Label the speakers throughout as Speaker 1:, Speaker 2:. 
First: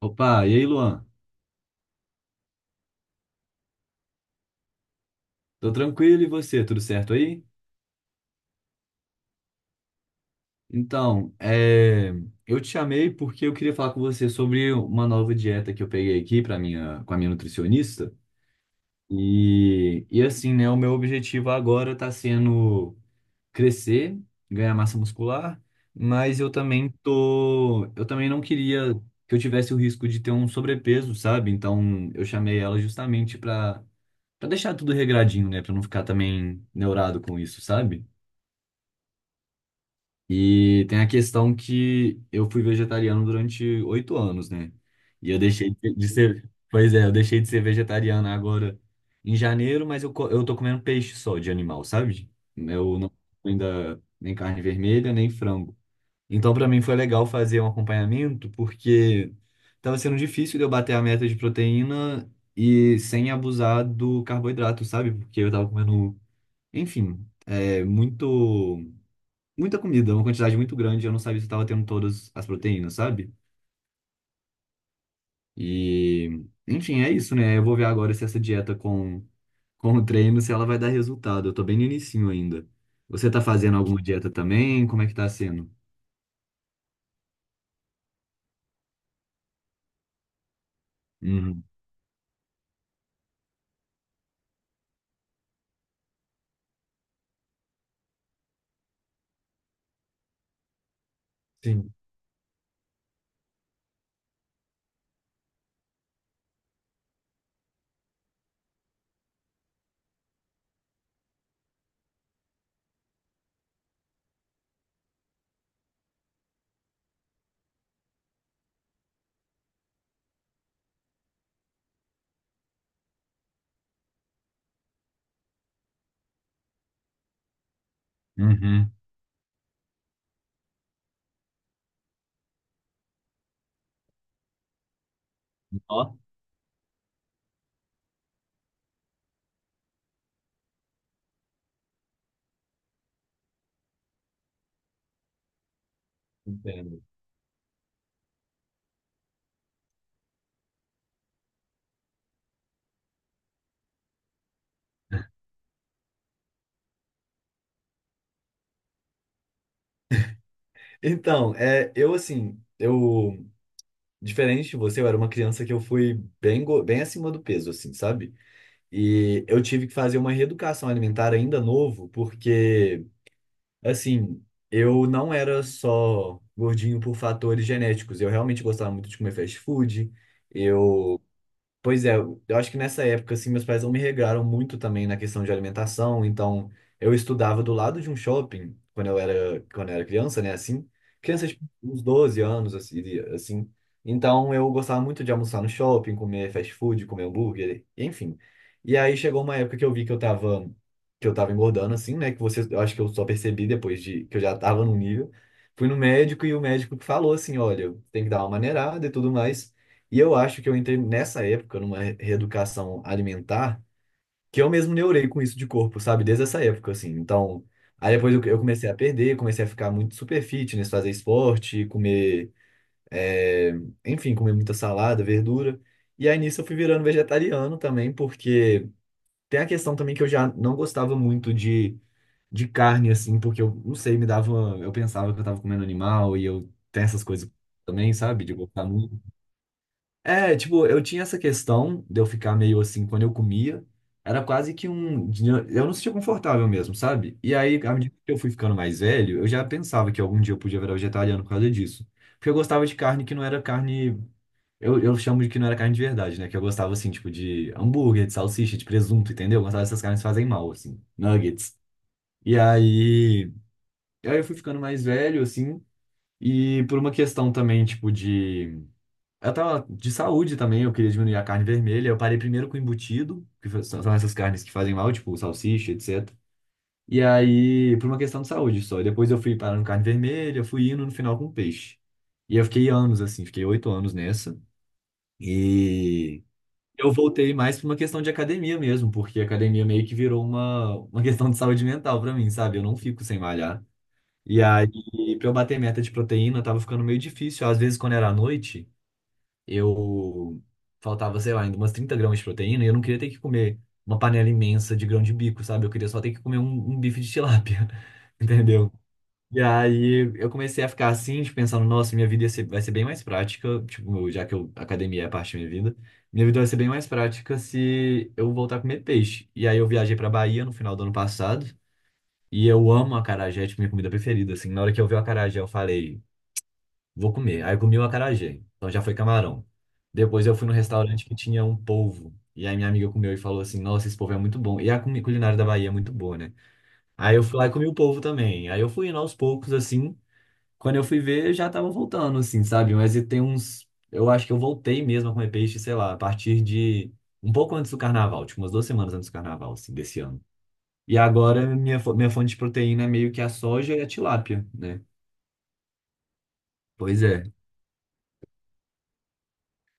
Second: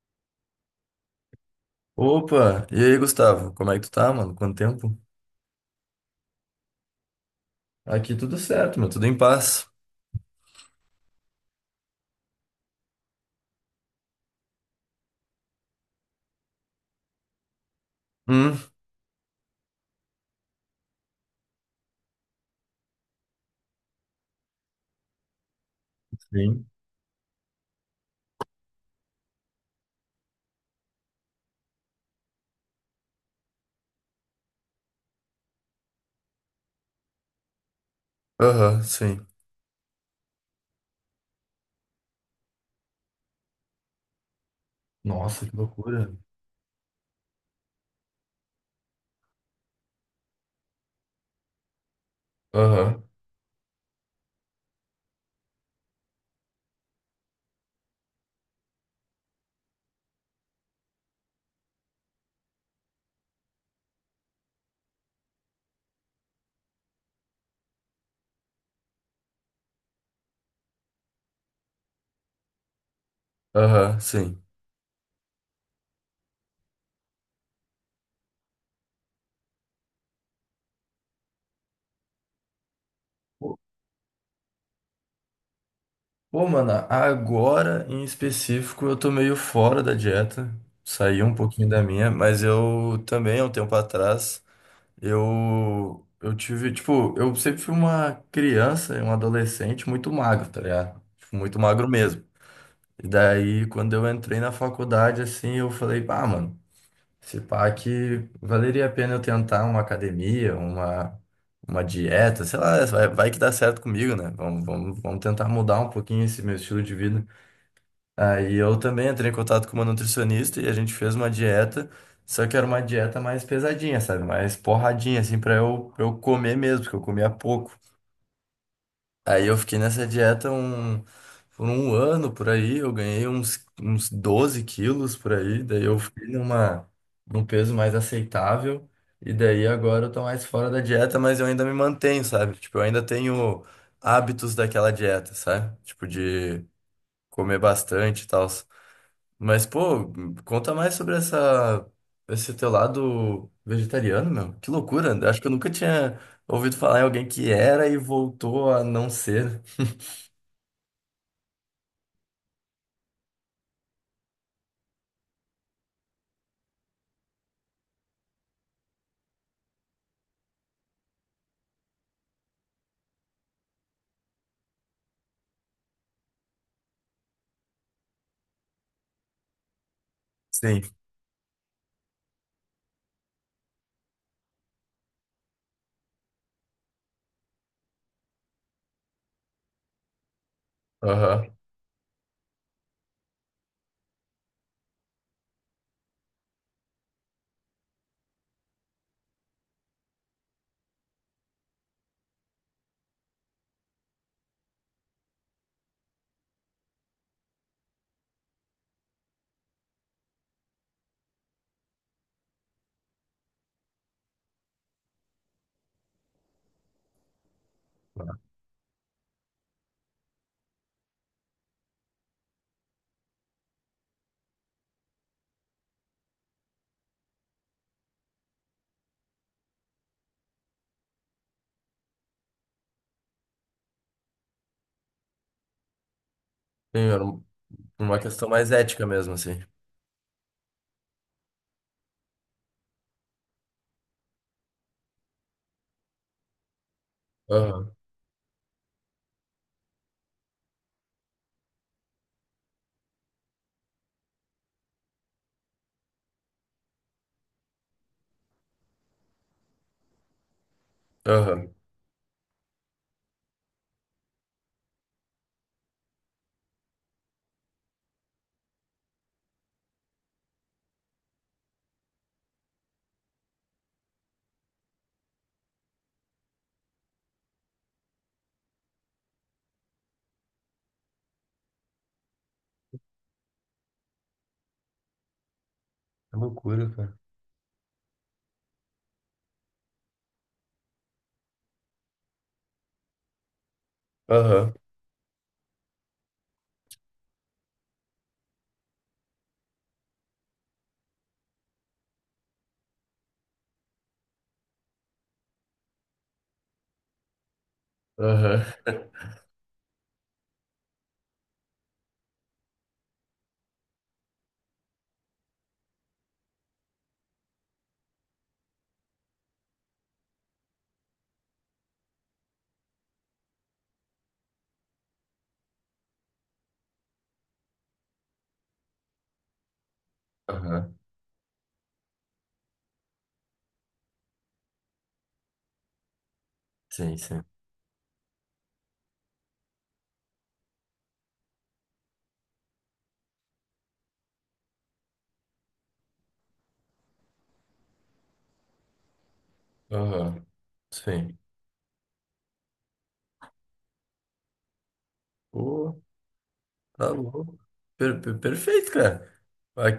Speaker 1: Opa, e aí, Luan?
Speaker 2: Opa! E aí, Gustavo? Como é que tu tá, mano? Quanto tempo?
Speaker 1: Tô tranquilo e você, tudo certo aí?
Speaker 2: Aqui tudo certo, meu. Tudo em paz.
Speaker 1: Então, é, eu te chamei porque eu queria falar com você sobre uma nova dieta que eu peguei aqui para minha, com a minha nutricionista.
Speaker 2: Hum,
Speaker 1: E assim, né, o meu objetivo agora tá sendo crescer, ganhar massa muscular, mas eu
Speaker 2: sim.
Speaker 1: também tô, eu também não queria que eu tivesse o risco de ter um sobrepeso, sabe? Então, eu chamei ela justamente para deixar tudo regradinho, né, para não ficar também neurado com isso, sabe?
Speaker 2: Aham, sim.
Speaker 1: E tem a questão que eu fui vegetariano durante 8 anos, né? E eu
Speaker 2: Nossa, que
Speaker 1: deixei de
Speaker 2: loucura.
Speaker 1: de ser. Pois é, eu deixei de ser vegetariano agora em janeiro, mas eu tô comendo peixe só de animal, sabe? Eu
Speaker 2: Aham,
Speaker 1: não como ainda nem carne vermelha, nem frango. Então, pra mim foi legal fazer um acompanhamento, porque tava sendo difícil de eu bater a meta de proteína e sem abusar do carboidrato, sabe? Porque eu tava comendo, enfim, é muito muita comida, uma quantidade muito grande, eu não sabia se eu tava tendo todas as proteínas, sabe?
Speaker 2: aham, sim.
Speaker 1: E, enfim, é isso, né? Eu vou ver agora se essa dieta com o treino, se ela vai dar resultado. Eu tô bem no inicinho ainda. Você tá
Speaker 2: Pô,
Speaker 1: fazendo alguma dieta também? Como é que tá sendo?
Speaker 2: pô, mano, agora em específico eu tô meio fora da dieta. Saí um
Speaker 1: Uhum.
Speaker 2: pouquinho da minha, mas eu também, há um tempo atrás, eu tive, tipo, eu sempre fui uma criança e um adolescente muito magro, tá ligado? Tipo, muito magro
Speaker 1: Sim.
Speaker 2: mesmo. E daí, quando eu entrei na faculdade, assim, eu falei, ah, mano, se pá que valeria a pena eu tentar uma academia, uma dieta, sei lá, vai que dá certo comigo, né? Vamos tentar mudar um pouquinho esse meu estilo de vida. Aí eu também entrei em contato com uma nutricionista e a gente fez uma dieta, só que era uma dieta mais pesadinha, sabe? Mais porradinha, assim, pra eu comer mesmo, porque eu comia pouco.
Speaker 1: Uhum.
Speaker 2: Aí eu fiquei nessa dieta por um ano por aí, eu ganhei uns 12 quilos por aí, daí eu
Speaker 1: Ó,
Speaker 2: fiquei num peso mais aceitável, e daí agora eu tô mais fora da dieta, mas eu ainda me mantenho, sabe? Tipo, eu ainda tenho hábitos daquela dieta, sabe? Tipo, de
Speaker 1: entendo.
Speaker 2: comer bastante e tal. Mas, pô, conta mais sobre esse teu lado vegetariano, meu. Que loucura, acho que eu nunca tinha ouvido falar em alguém que era e voltou a não ser, né?
Speaker 1: Eu assim, eu, diferente de você, eu era uma criança que eu fui bem acima do peso, assim, sabe? E eu tive que fazer uma reeducação alimentar ainda novo, porque assim, eu não era só gordinho por fatores genéticos. Eu realmente gostava muito de comer fast food.
Speaker 2: Sim.
Speaker 1: Eu Pois é, eu acho que nessa época, assim, meus pais não me regraram muito também na questão de alimentação, então eu estudava do lado de um shopping quando eu era criança, né, assim, criança
Speaker 2: Aham.
Speaker 1: de uns 12 anos, assim, de- assim. Então eu gostava muito de almoçar no shopping, comer fast food, comer hambúrguer, enfim. E aí chegou uma época que eu vi que eu tava engordando, assim, né, que você, eu acho que eu só percebi depois de, que eu já tava num nível, fui no médico e o médico falou assim, olha, tem que dar uma maneirada e tudo mais, e eu acho que eu entrei nessa época numa reeducação alimentar, que eu mesmo neurei com isso de corpo, sabe? Desde essa época, assim. Então, aí depois eu comecei a perder, comecei a ficar muito super fitness, fazer esporte, comer, é, enfim, comer muita salada, verdura. E aí nisso eu fui virando vegetariano também, porque tem a questão também que eu já não gostava muito de carne, assim, porque eu não sei, me dava. Eu pensava que eu tava comendo animal e eu
Speaker 2: Sim,
Speaker 1: tenho essas
Speaker 2: era
Speaker 1: coisas também,
Speaker 2: uma
Speaker 1: sabe?
Speaker 2: questão
Speaker 1: De
Speaker 2: mais
Speaker 1: gostar
Speaker 2: ética
Speaker 1: muito.
Speaker 2: mesmo, assim.
Speaker 1: É, tipo, eu tinha essa questão de eu ficar meio assim quando eu comia. Era quase que um. Eu não me sentia confortável mesmo, sabe? E aí,
Speaker 2: Aham.
Speaker 1: à medida que eu fui ficando mais velho, eu já pensava que algum dia eu podia virar vegetariano por causa disso. Porque eu gostava de carne que não era carne. Eu chamo de que não era carne de verdade, né? Que eu gostava, assim, tipo, de hambúrguer, de salsicha, de presunto, entendeu? Eu gostava dessas carnes que fazem mal, assim,
Speaker 2: Aham.
Speaker 1: nuggets. E aí, aí eu fui ficando mais velho, assim, e por uma questão também, tipo, de eu tava de saúde também, eu queria diminuir a carne vermelha. Eu parei primeiro com embutido, são essas carnes que fazem mal, tipo salsicha, etc. E aí, por uma questão de saúde só. E depois eu fui parando com carne vermelha, fui indo no final com peixe. E eu fiquei anos assim, fiquei 8 anos nessa.
Speaker 2: Que
Speaker 1: E
Speaker 2: loucura,
Speaker 1: eu
Speaker 2: cara.
Speaker 1: voltei mais por uma questão de academia mesmo, porque a academia meio que virou uma questão de saúde mental pra mim, sabe? Eu não fico sem malhar. E
Speaker 2: Aham.
Speaker 1: aí, pra eu bater meta de proteína, tava ficando meio difícil. Às vezes, quando era à noite eu faltava, sei lá, ainda umas 30 gramas de proteína e eu não queria ter que comer uma panela imensa de grão de bico, sabe? Eu queria só ter que comer um bife de tilápia,
Speaker 2: Aham.
Speaker 1: entendeu? E aí eu comecei a ficar assim, de pensando, nossa, minha vida ia ser- vai ser bem mais prática, tipo, já que eu, academia é parte da minha vida vai ser bem mais prática se eu voltar a comer peixe. E aí eu viajei pra Bahia no final do ano passado. E eu amo acarajé, é, tipo, minha comida preferida, assim. Na hora que eu vi o acarajé, eu falei, vou comer. Aí eu comi o acarajé. Então já foi camarão. Depois eu fui num
Speaker 2: Aham.
Speaker 1: restaurante que tinha um polvo. E aí minha amiga comeu e falou assim: nossa, esse polvo é muito bom. E a culinária da Bahia é muito boa, né?
Speaker 2: Sim,
Speaker 1: Aí
Speaker 2: sim.
Speaker 1: eu fui lá e comi o polvo também. Aí eu fui indo aos poucos, assim. Quando eu fui ver, eu já tava voltando, assim, sabe? Mas e tem uns. Eu acho que eu voltei mesmo a comer peixe, sei lá, a partir de um pouco antes do carnaval, tipo umas duas semanas antes do carnaval, assim, desse ano.
Speaker 2: Aham.
Speaker 1: E
Speaker 2: Sim.
Speaker 1: agora minha fonte de proteína é meio que a soja e a tilápia, né?
Speaker 2: Pô, tá
Speaker 1: Pois é.
Speaker 2: louco. Perfeito, cara.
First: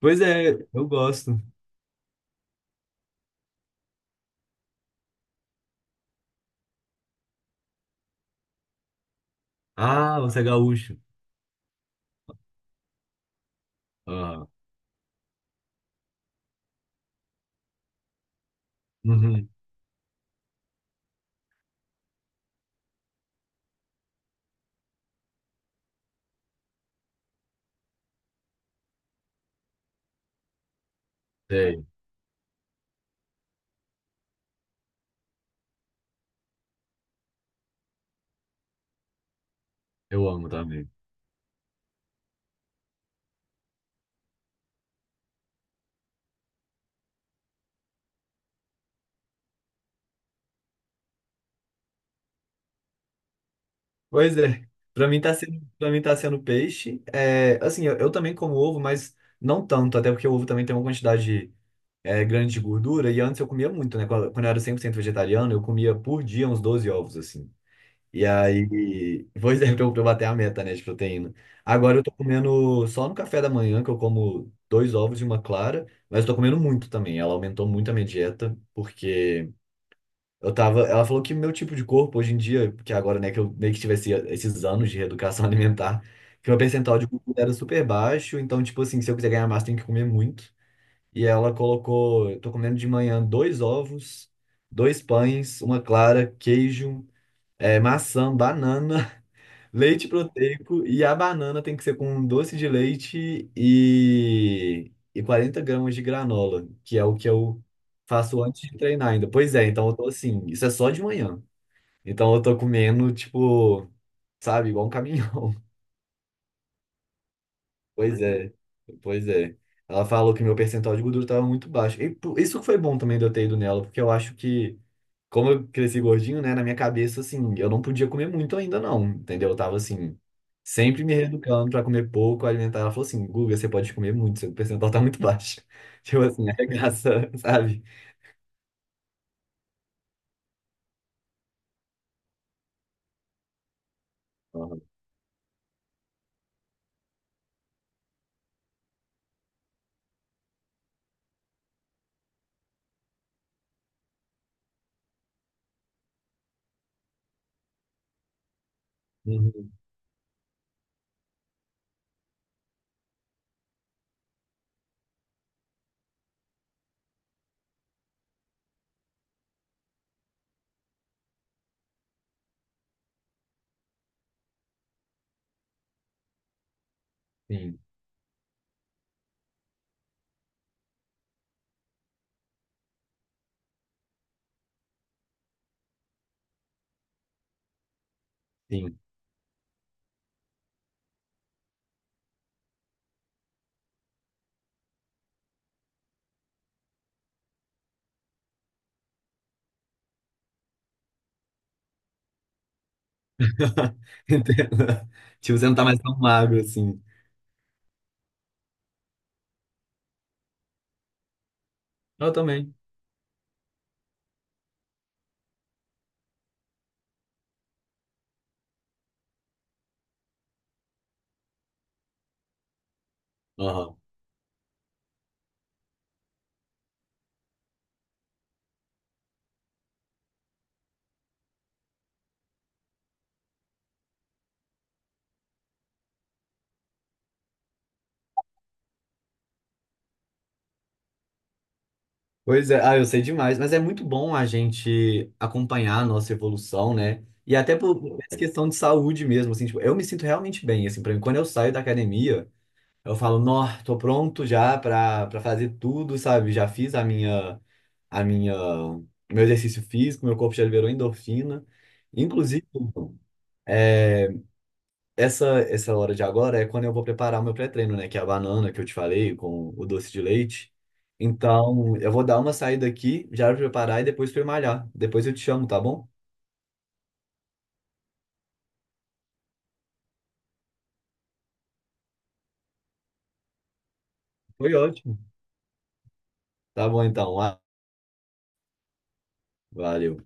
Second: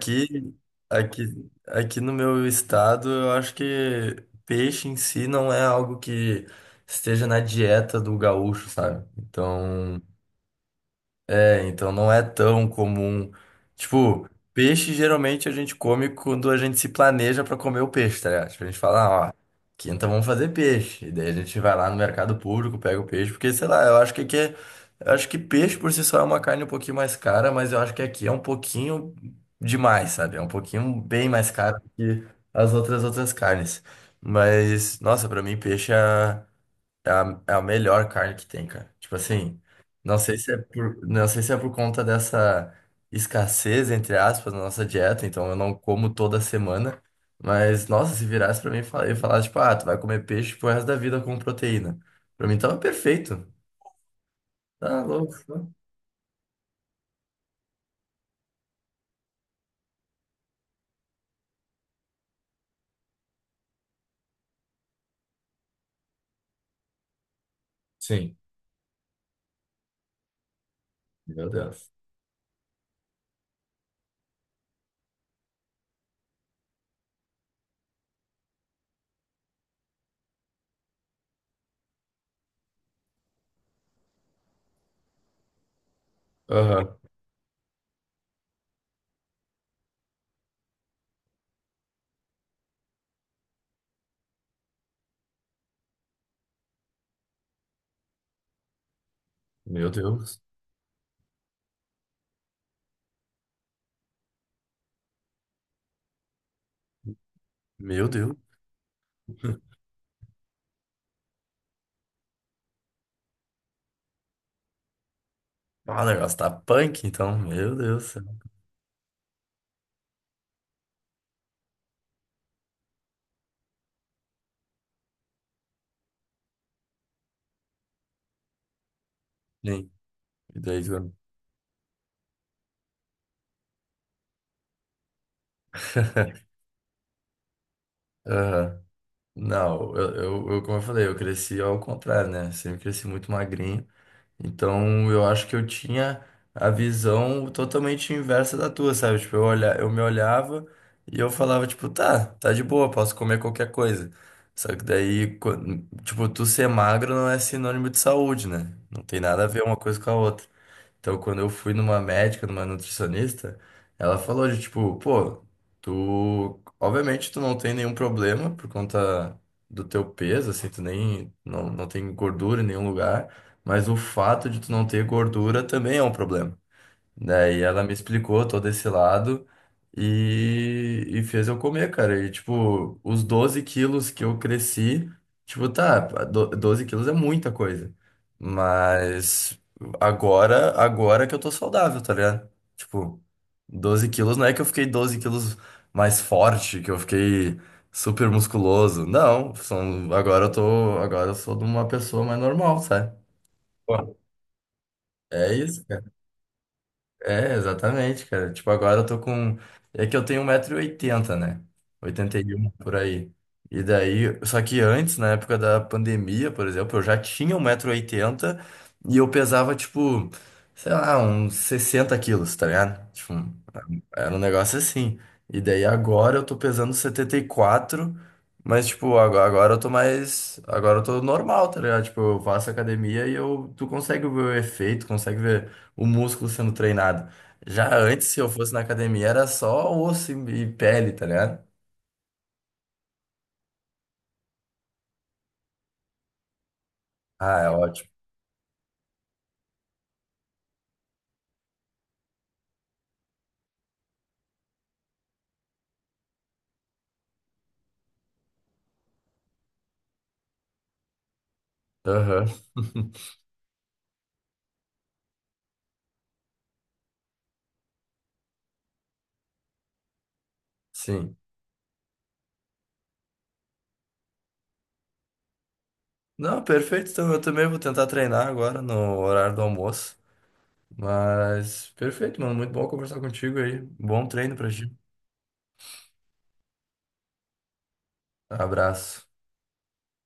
Speaker 1: Pois é, eu gosto.
Speaker 2: aqui no meu estado, eu acho que peixe em si não é algo que esteja na dieta do gaúcho, sabe? Então.
Speaker 1: Ah, você é gaúcho.
Speaker 2: É, então não é tão comum. Tipo,
Speaker 1: Ah,
Speaker 2: peixe geralmente a gente come quando a gente se planeja pra comer o peixe, tá ligado? Tipo, a gente fala, ah, ó,
Speaker 1: uhum,
Speaker 2: quinta vamos fazer peixe. E daí a gente vai lá no mercado público, pega o peixe, porque sei lá, eu acho que peixe por si só é uma carne um pouquinho mais cara, mas eu acho que aqui é um pouquinho demais, sabe? É um pouquinho bem mais caro
Speaker 1: sei.
Speaker 2: que as outras carnes. Mas, nossa, pra mim peixe é. É a melhor carne que tem, cara. Tipo assim,
Speaker 1: Eu amo também.
Speaker 2: não sei se é por conta dessa escassez, entre aspas, na nossa dieta, então eu não como toda semana. Mas, nossa, se virasse pra mim e e falasse, tipo, ah, tu vai comer peixe pro resto da vida com proteína. Pra mim tava perfeito.
Speaker 1: Pois é.
Speaker 2: Tá
Speaker 1: Pra mim tá
Speaker 2: louco,
Speaker 1: sendo,
Speaker 2: né?
Speaker 1: para mim tá sendo peixe. É, assim, eu também como ovo, mas não tanto, até porque o ovo também tem uma quantidade é, grande de gordura. E antes eu comia muito, né? Quando eu era 100% vegetariano, eu comia por dia uns 12 ovos, assim. E
Speaker 2: Sim.
Speaker 1: aí, pois é, pra eu bater a meta, né, de proteína.
Speaker 2: Meu Deus.
Speaker 1: Agora eu tô comendo só no café da manhã, que eu como dois ovos e uma clara, mas eu tô comendo muito também. Ela aumentou muito a minha dieta, porque eu tava, ela falou que meu tipo de corpo hoje em dia, que agora, né, que eu meio que tivesse esses anos de reeducação alimentar, que meu
Speaker 2: Aham.
Speaker 1: percentual de gordura era super baixo, então, tipo assim, se eu quiser ganhar massa, tem que comer muito. E ela colocou, eu tô comendo de manhã dois ovos, dois pães, uma clara, queijo, maçã, banana,
Speaker 2: Meu
Speaker 1: leite
Speaker 2: Deus.
Speaker 1: proteico, e a banana tem que ser com doce de leite e 40 gramas de granola, que é o que eu
Speaker 2: Meu Deus.
Speaker 1: faço antes de treinar ainda. Pois é, então eu tô assim, isso é só de manhã. Então eu tô comendo, tipo, sabe, igual um caminhão.
Speaker 2: Ah, o negócio tá punk, então. Meu Deus
Speaker 1: Pois
Speaker 2: do céu.
Speaker 1: é, pois é. Ela falou que meu percentual de gordura tava muito baixo. E isso que foi bom também de eu ter ido nela, porque eu acho que, como eu cresci gordinho, né, na minha cabeça, assim, eu não podia comer muito ainda, não, entendeu? Eu tava
Speaker 2: Sim.
Speaker 1: assim,
Speaker 2: E daí,
Speaker 1: sempre me
Speaker 2: tu-
Speaker 1: reeducando pra comer pouco, alimentar. Ela falou assim, Guga, você pode comer muito, seu percentual tá muito baixo. Tipo assim, arregaça, sabe?
Speaker 2: Aham. Não, como eu falei, eu cresci ao contrário, né? Sempre cresci muito magrinho.
Speaker 1: Uhum.
Speaker 2: Então, eu acho que eu tinha a visão totalmente inversa da tua, sabe? Tipo, eu olha, eu me olhava e eu falava, tipo, tá, tá de boa, posso comer qualquer coisa. Só que daí, tipo, tu ser magro não é sinônimo de saúde, né? Não tem nada a ver
Speaker 1: Uhum.
Speaker 2: uma coisa com a outra. Então, quando eu fui numa médica, numa nutricionista, ela falou de tipo, pô, tu, obviamente tu não tem nenhum problema por conta do teu peso, assim, tu nem, não, não tem gordura em nenhum lugar, mas o fato de tu não ter gordura também é um problema. Daí
Speaker 1: Sim,
Speaker 2: ela me explicou todo esse lado e fez eu comer, cara. E, tipo, os 12 quilos que eu cresci, tipo, tá, 12 quilos é muita coisa.
Speaker 1: sim.
Speaker 2: Mas agora que eu tô saudável, tá ligado? Tipo, 12 quilos não é que eu fiquei 12 quilos mais forte, que eu fiquei super musculoso. Não, agora eu sou de uma pessoa mais normal, sabe? Pô,
Speaker 1: Entendo.
Speaker 2: é
Speaker 1: Tipo, você não
Speaker 2: isso.
Speaker 1: tá mais tão magro assim.
Speaker 2: É, exatamente, cara. Tipo, agora eu tô com. É que eu tenho um metro e oitenta, né?
Speaker 1: Eu
Speaker 2: 81
Speaker 1: também.
Speaker 2: por aí. E daí. Só que antes, na época da pandemia, por exemplo, eu já tinha um metro e oitenta e eu pesava, tipo, sei lá, uns 60 quilos, tá ligado? Tipo,
Speaker 1: Aham.
Speaker 2: era um negócio assim. E daí agora eu tô pesando 74, mas tipo, agora eu tô mais. Agora eu tô normal, tá ligado? Tipo, eu faço academia e tu consegue ver o efeito, consegue ver o músculo sendo treinado. Já antes, se eu fosse na academia, era só osso e pele, tá ligado?
Speaker 1: Pois é, ah, eu sei demais, mas é muito bom a gente acompanhar a nossa evolução, né? E
Speaker 2: Ah, é
Speaker 1: até por
Speaker 2: ótimo.
Speaker 1: por essa questão de saúde mesmo, assim, tipo, eu me sinto realmente bem, assim, pra mim, quando eu saio da academia, eu falo, nó, tô pronto já pra, pra fazer tudo, sabe? Já fiz a minha, meu exercício físico, meu corpo já liberou endorfina.
Speaker 2: Aham.
Speaker 1: Inclusive, eh, essa, essa hora de agora é quando eu vou preparar o meu pré-treino, né? Que é a banana que eu te falei com o doce de leite.
Speaker 2: Sim.
Speaker 1: Então, eu vou dar uma saída aqui, já preparar e depois fui malhar. Depois eu te chamo, tá bom?
Speaker 2: Não, perfeito. Então eu também vou tentar treinar agora no horário do almoço. Mas perfeito, mano. Muito bom conversar contigo aí. Bom treino pra
Speaker 1: Foi
Speaker 2: ti.
Speaker 1: ótimo. Tá bom então. Ah,
Speaker 2: Abraço.
Speaker 1: valeu.